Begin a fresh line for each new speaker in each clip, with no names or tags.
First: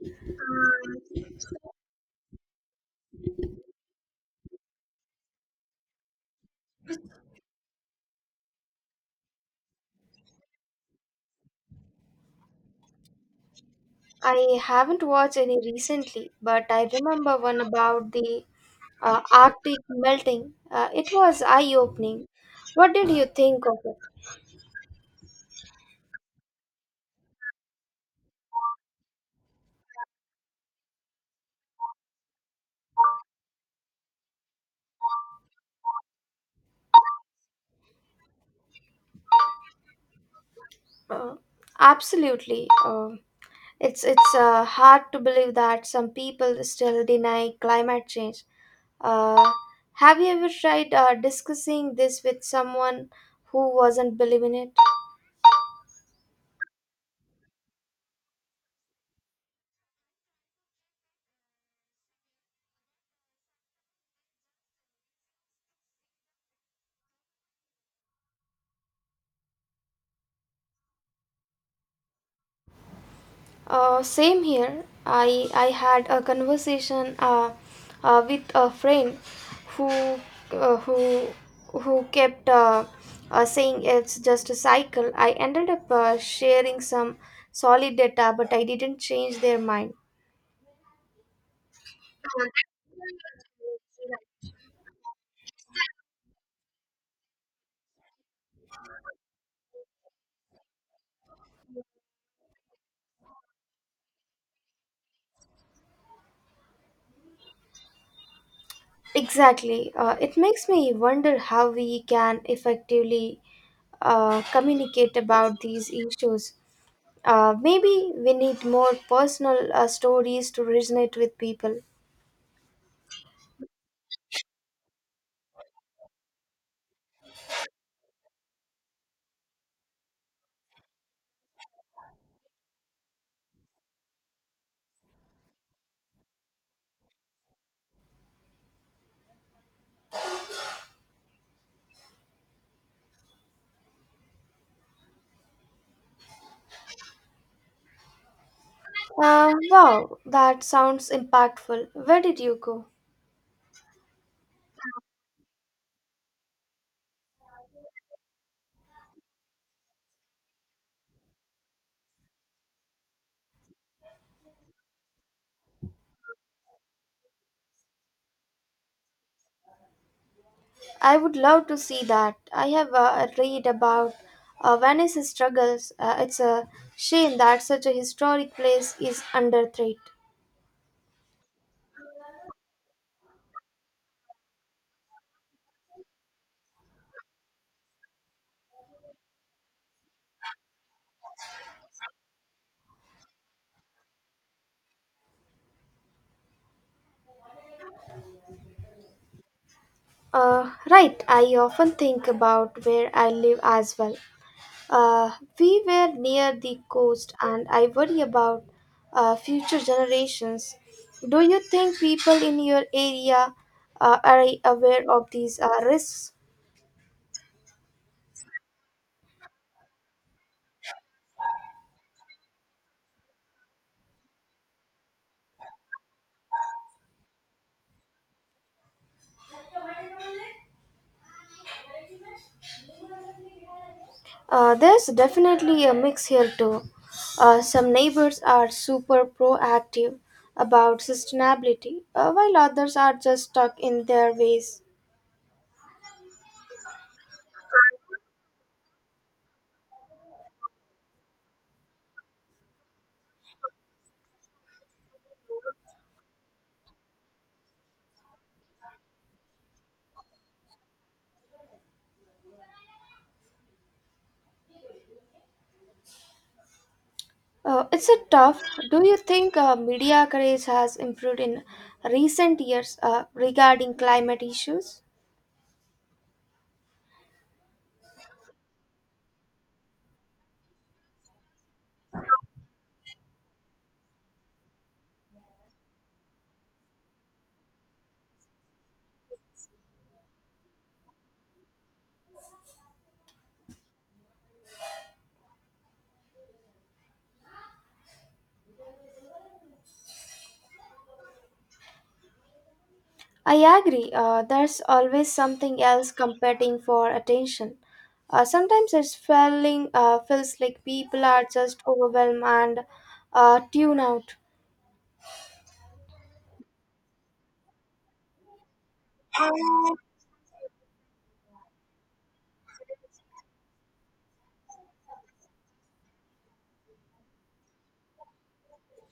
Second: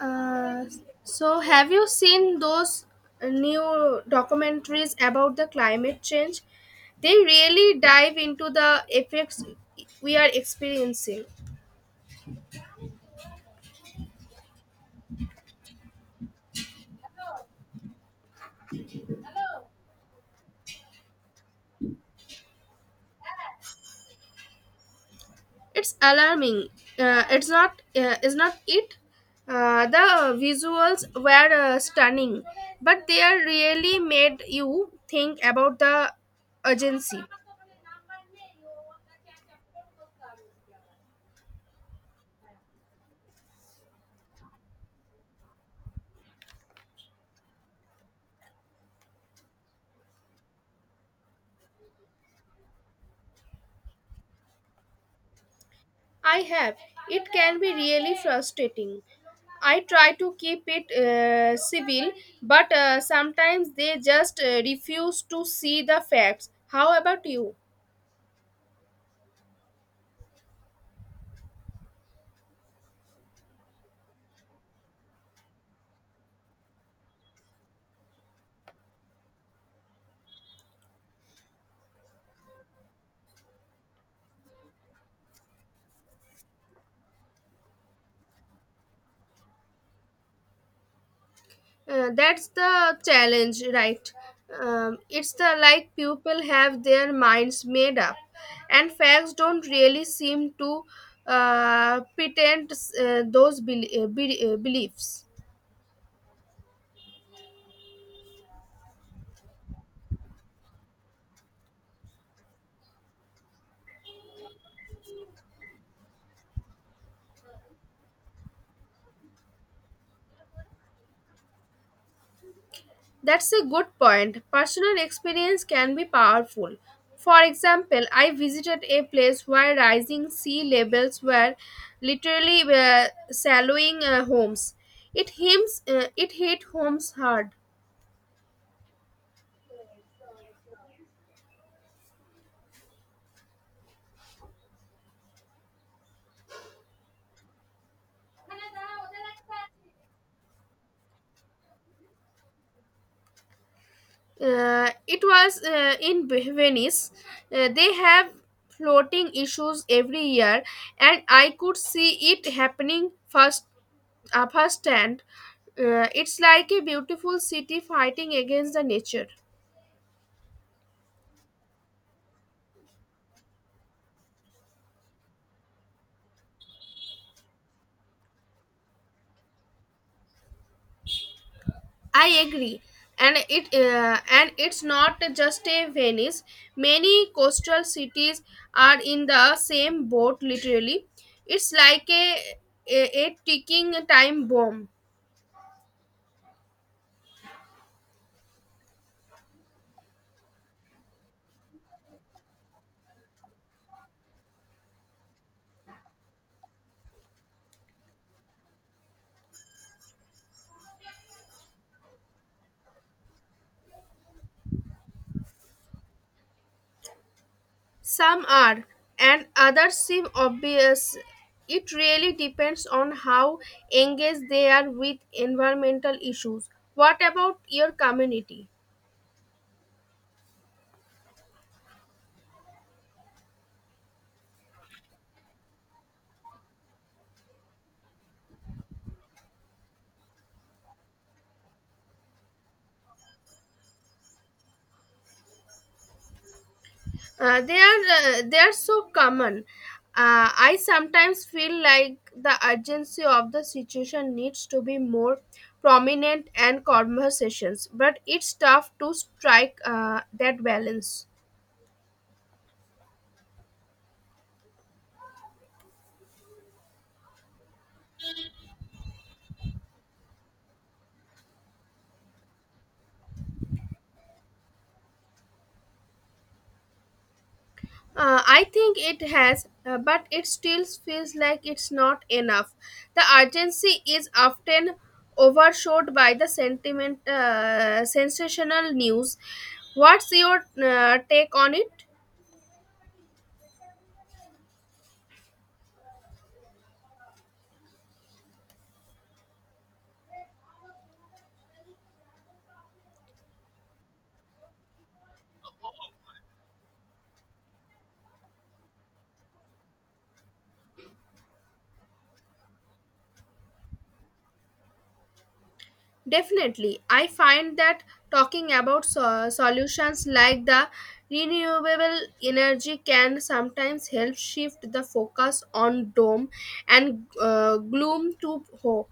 Uh, so have you seen those new documentaries about the climate change? They really dive into the effects we are experiencing.
I haven't watched any recently, but I remember one about the Arctic melting. It was eye opening. What did you think of it?
It's alarming. It's not. Is not it? The visuals were stunning, but they are really made you think about the urgency.
Uh, absolutely. It's hard to believe that some people still deny climate change. Uh, have you ever tried discussing this with someone who wasn't believing it?
I have. It can be really frustrating. I try to keep it civil, but sometimes they just refuse to see the facts. How about you?
Same here. I had a conversation with a friend who uh, who who kept saying it's just a cycle. I ended up sharing some solid data, but I didn't change their mind.
That's the challenge, right? It's the like people have their minds made up, and facts don't really seem to pretend beliefs.
Exactly. It makes me wonder how we can effectively communicate about these issues. Maybe we need more personal stories to resonate with people.
That's a good point. Personal experience can be powerful. For example, I visited a place where rising sea levels were literally swallowing homes. It hit homes hard.
Wow, that sounds impactful. Where did you go?
It was in Venice. They have floating issues every year, and I could see it happening firsthand. It's like a beautiful city fighting against the nature.
I would love to see that. I have read about Venice's struggles. It's a shame that such a historic place is under threat.
I agree, and it's not just a Venice. Many coastal cities are in the same boat. Literally, it's like a ticking time bomb.
Right, I often think about where I live as well. Uh, we were near the coast, and I worry about future generations. Do you think people in your area are aware of these risks?
Some are, and others seem obvious. It really depends on how engaged they are with environmental issues. What about your community?
There's definitely a mix here too. Some neighbors are super proactive about sustainability, while others are just stuck in their ways.
They are so common. I sometimes feel like the urgency of the situation needs to be more prominent and conversations, but it's tough to strike that balance.
It's a tough. Do you think media coverage has improved in recent years regarding climate issues?
I think it has, but it still feels like it's not enough. The urgency is often overshadowed by the sensational news. What's your take on it?
I agree. There's always something else competing for attention. Sometimes it's feeling feels like people are just overwhelmed and tune out.
Definitely. I find that talking about solutions like the renewable energy can sometimes help shift the focus on doom and gloom to hope.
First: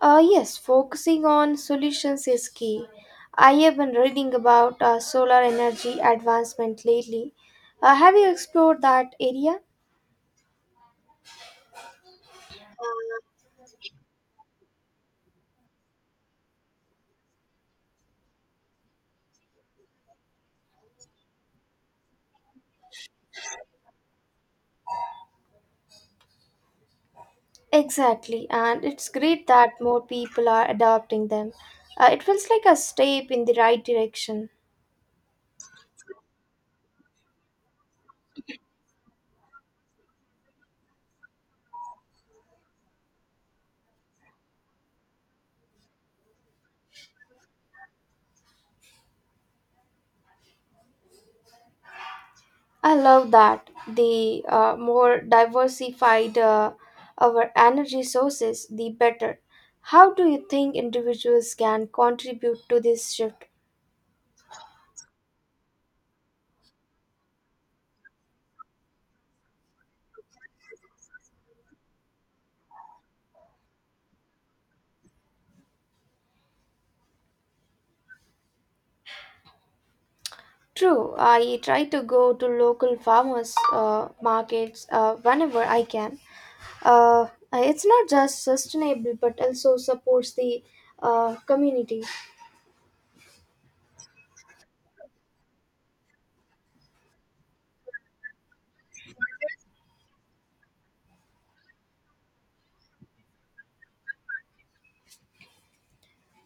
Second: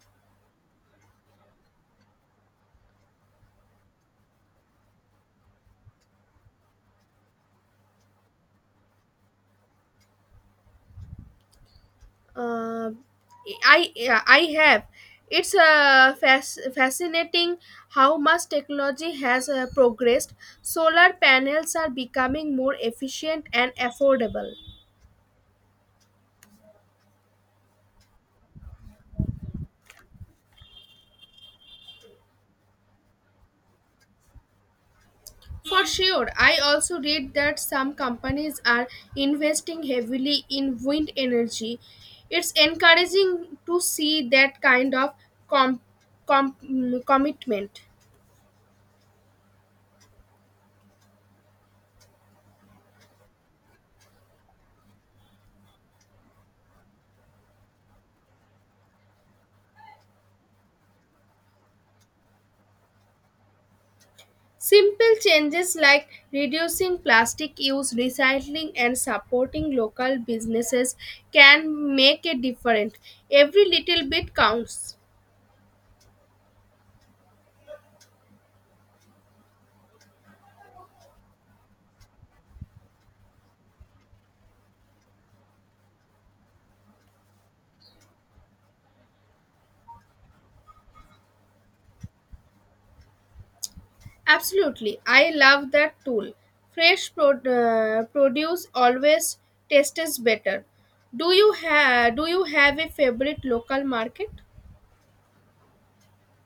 Yes, focusing on solutions is key. I have been reading about solar energy advancement lately. Have you explored that area?
Uh, I, I have. It's fascinating how much technology has progressed. Solar panels are becoming more efficient and affordable.
Exactly, and it's great that more people are adopting them. It feels like a step in the right direction.
For sure, I also read that some companies are investing heavily in wind energy. It's encouraging to see that kind of com- commitment.
I love that. The more diversified our energy sources, the better. How do you think individuals can contribute to this shift?
Simple changes like reducing plastic use, recycling, and supporting local businesses can make a difference. Every little bit counts.
True, I try to go to local farmers markets whenever I can. It's not just sustainable but also supports the community.
Absolutely. I love that tool. Fresh produce always tastes better. Do you have a favorite local market?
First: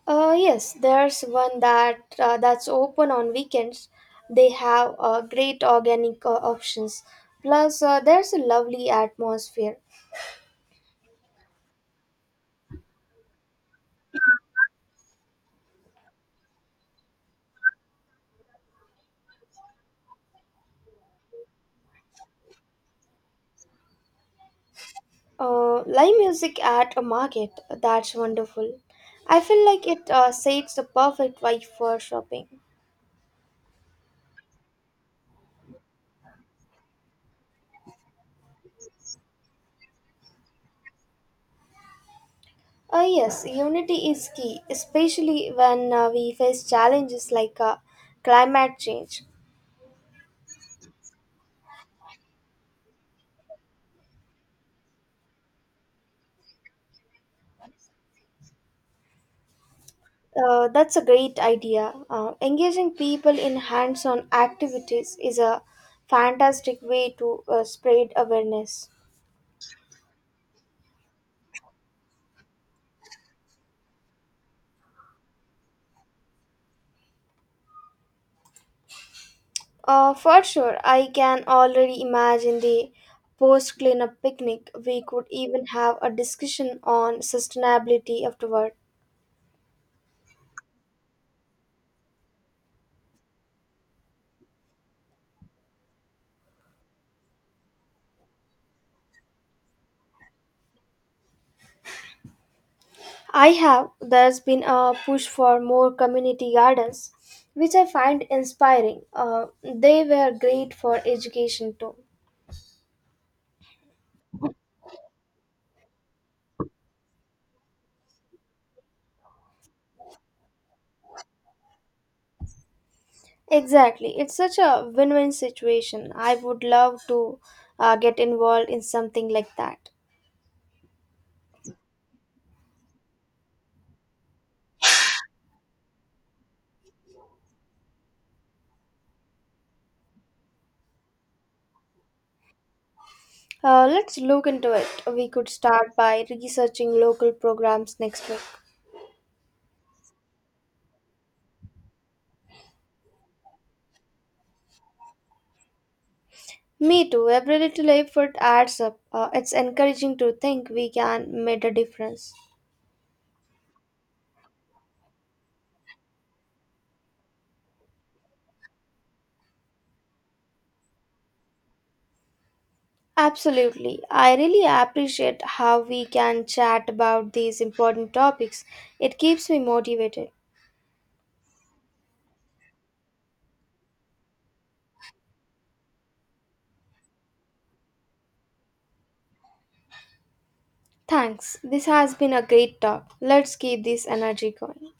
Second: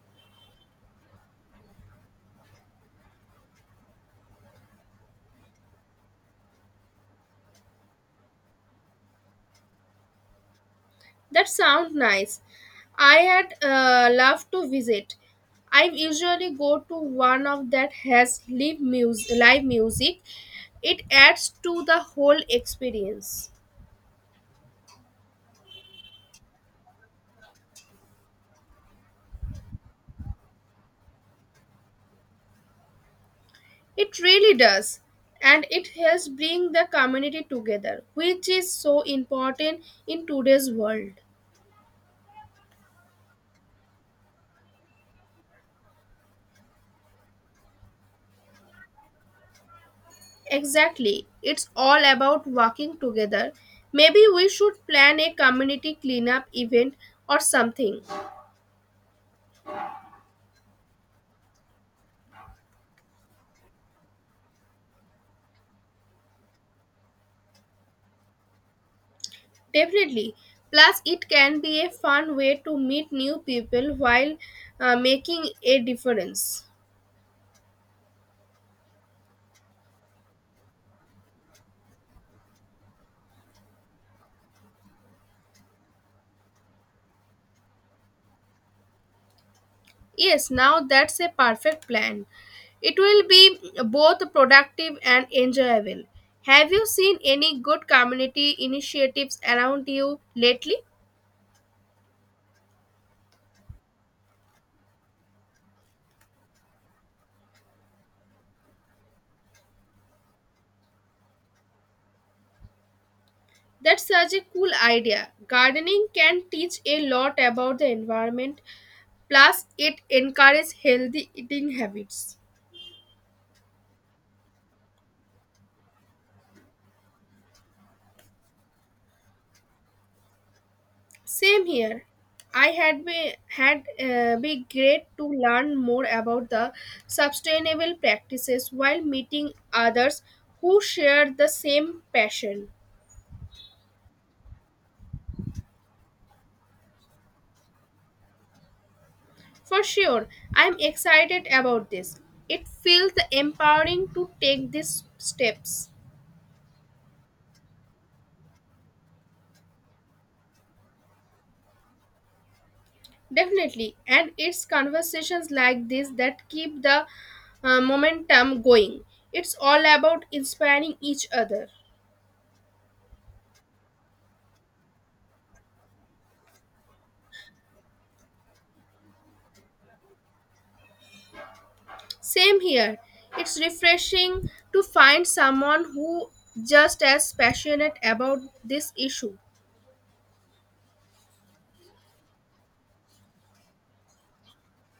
Yes, there's one that that's open on weekends. They have great organic options. Plus, there's a lovely atmosphere.
That sounds nice. I had loved to visit. I usually go to one of that has live music. It adds to the whole experience.
Live music at a market, that's wonderful. I feel like it sets the perfect vibe for shopping.
It really does. And it helps bring the community together, which is so important in today's world.
Yes, unity is key, especially when we face challenges like climate change.
Exactly. It's all about working together. Maybe we should plan a community cleanup event or something.
That's a great idea. Engaging people in hands on activities is a fantastic way to spread awareness.
Definitely. Plus, it can be a fun way to meet new people while making a difference.
For sure, I can already imagine the post cleanup picnic. We could even have a discussion on sustainability afterward.
Yes, now that's a perfect plan. It will be both productive and enjoyable. Have you seen any good community initiatives around you lately?
I have. There's been a push for more community gardens, which I find inspiring. They were great for education too.
That's such a cool idea. Gardening can teach a lot about the environment, plus, it encourages healthy eating habits.
Exactly. It's such a win win situation. I would love to get involved in something like that.
Same here. I had be, had Be great to learn more about the sustainable practices while meeting others who share the same passion.
Let's look into it. We could start by researching local programs next week.
For sure, I'm excited about this. It feels empowering to take these steps.
Me too. Every little effort adds up. It's encouraging to think we can make a difference.
Definitely, and it's conversations like this that keep the momentum going. It's all about inspiring each other.
Absolutely. I really appreciate how we can chat about these important topics. It keeps me motivated.
Same here. It's refreshing to find someone who just as passionate about this issue.
Thanks. This has been a great talk. Let's keep this energy going.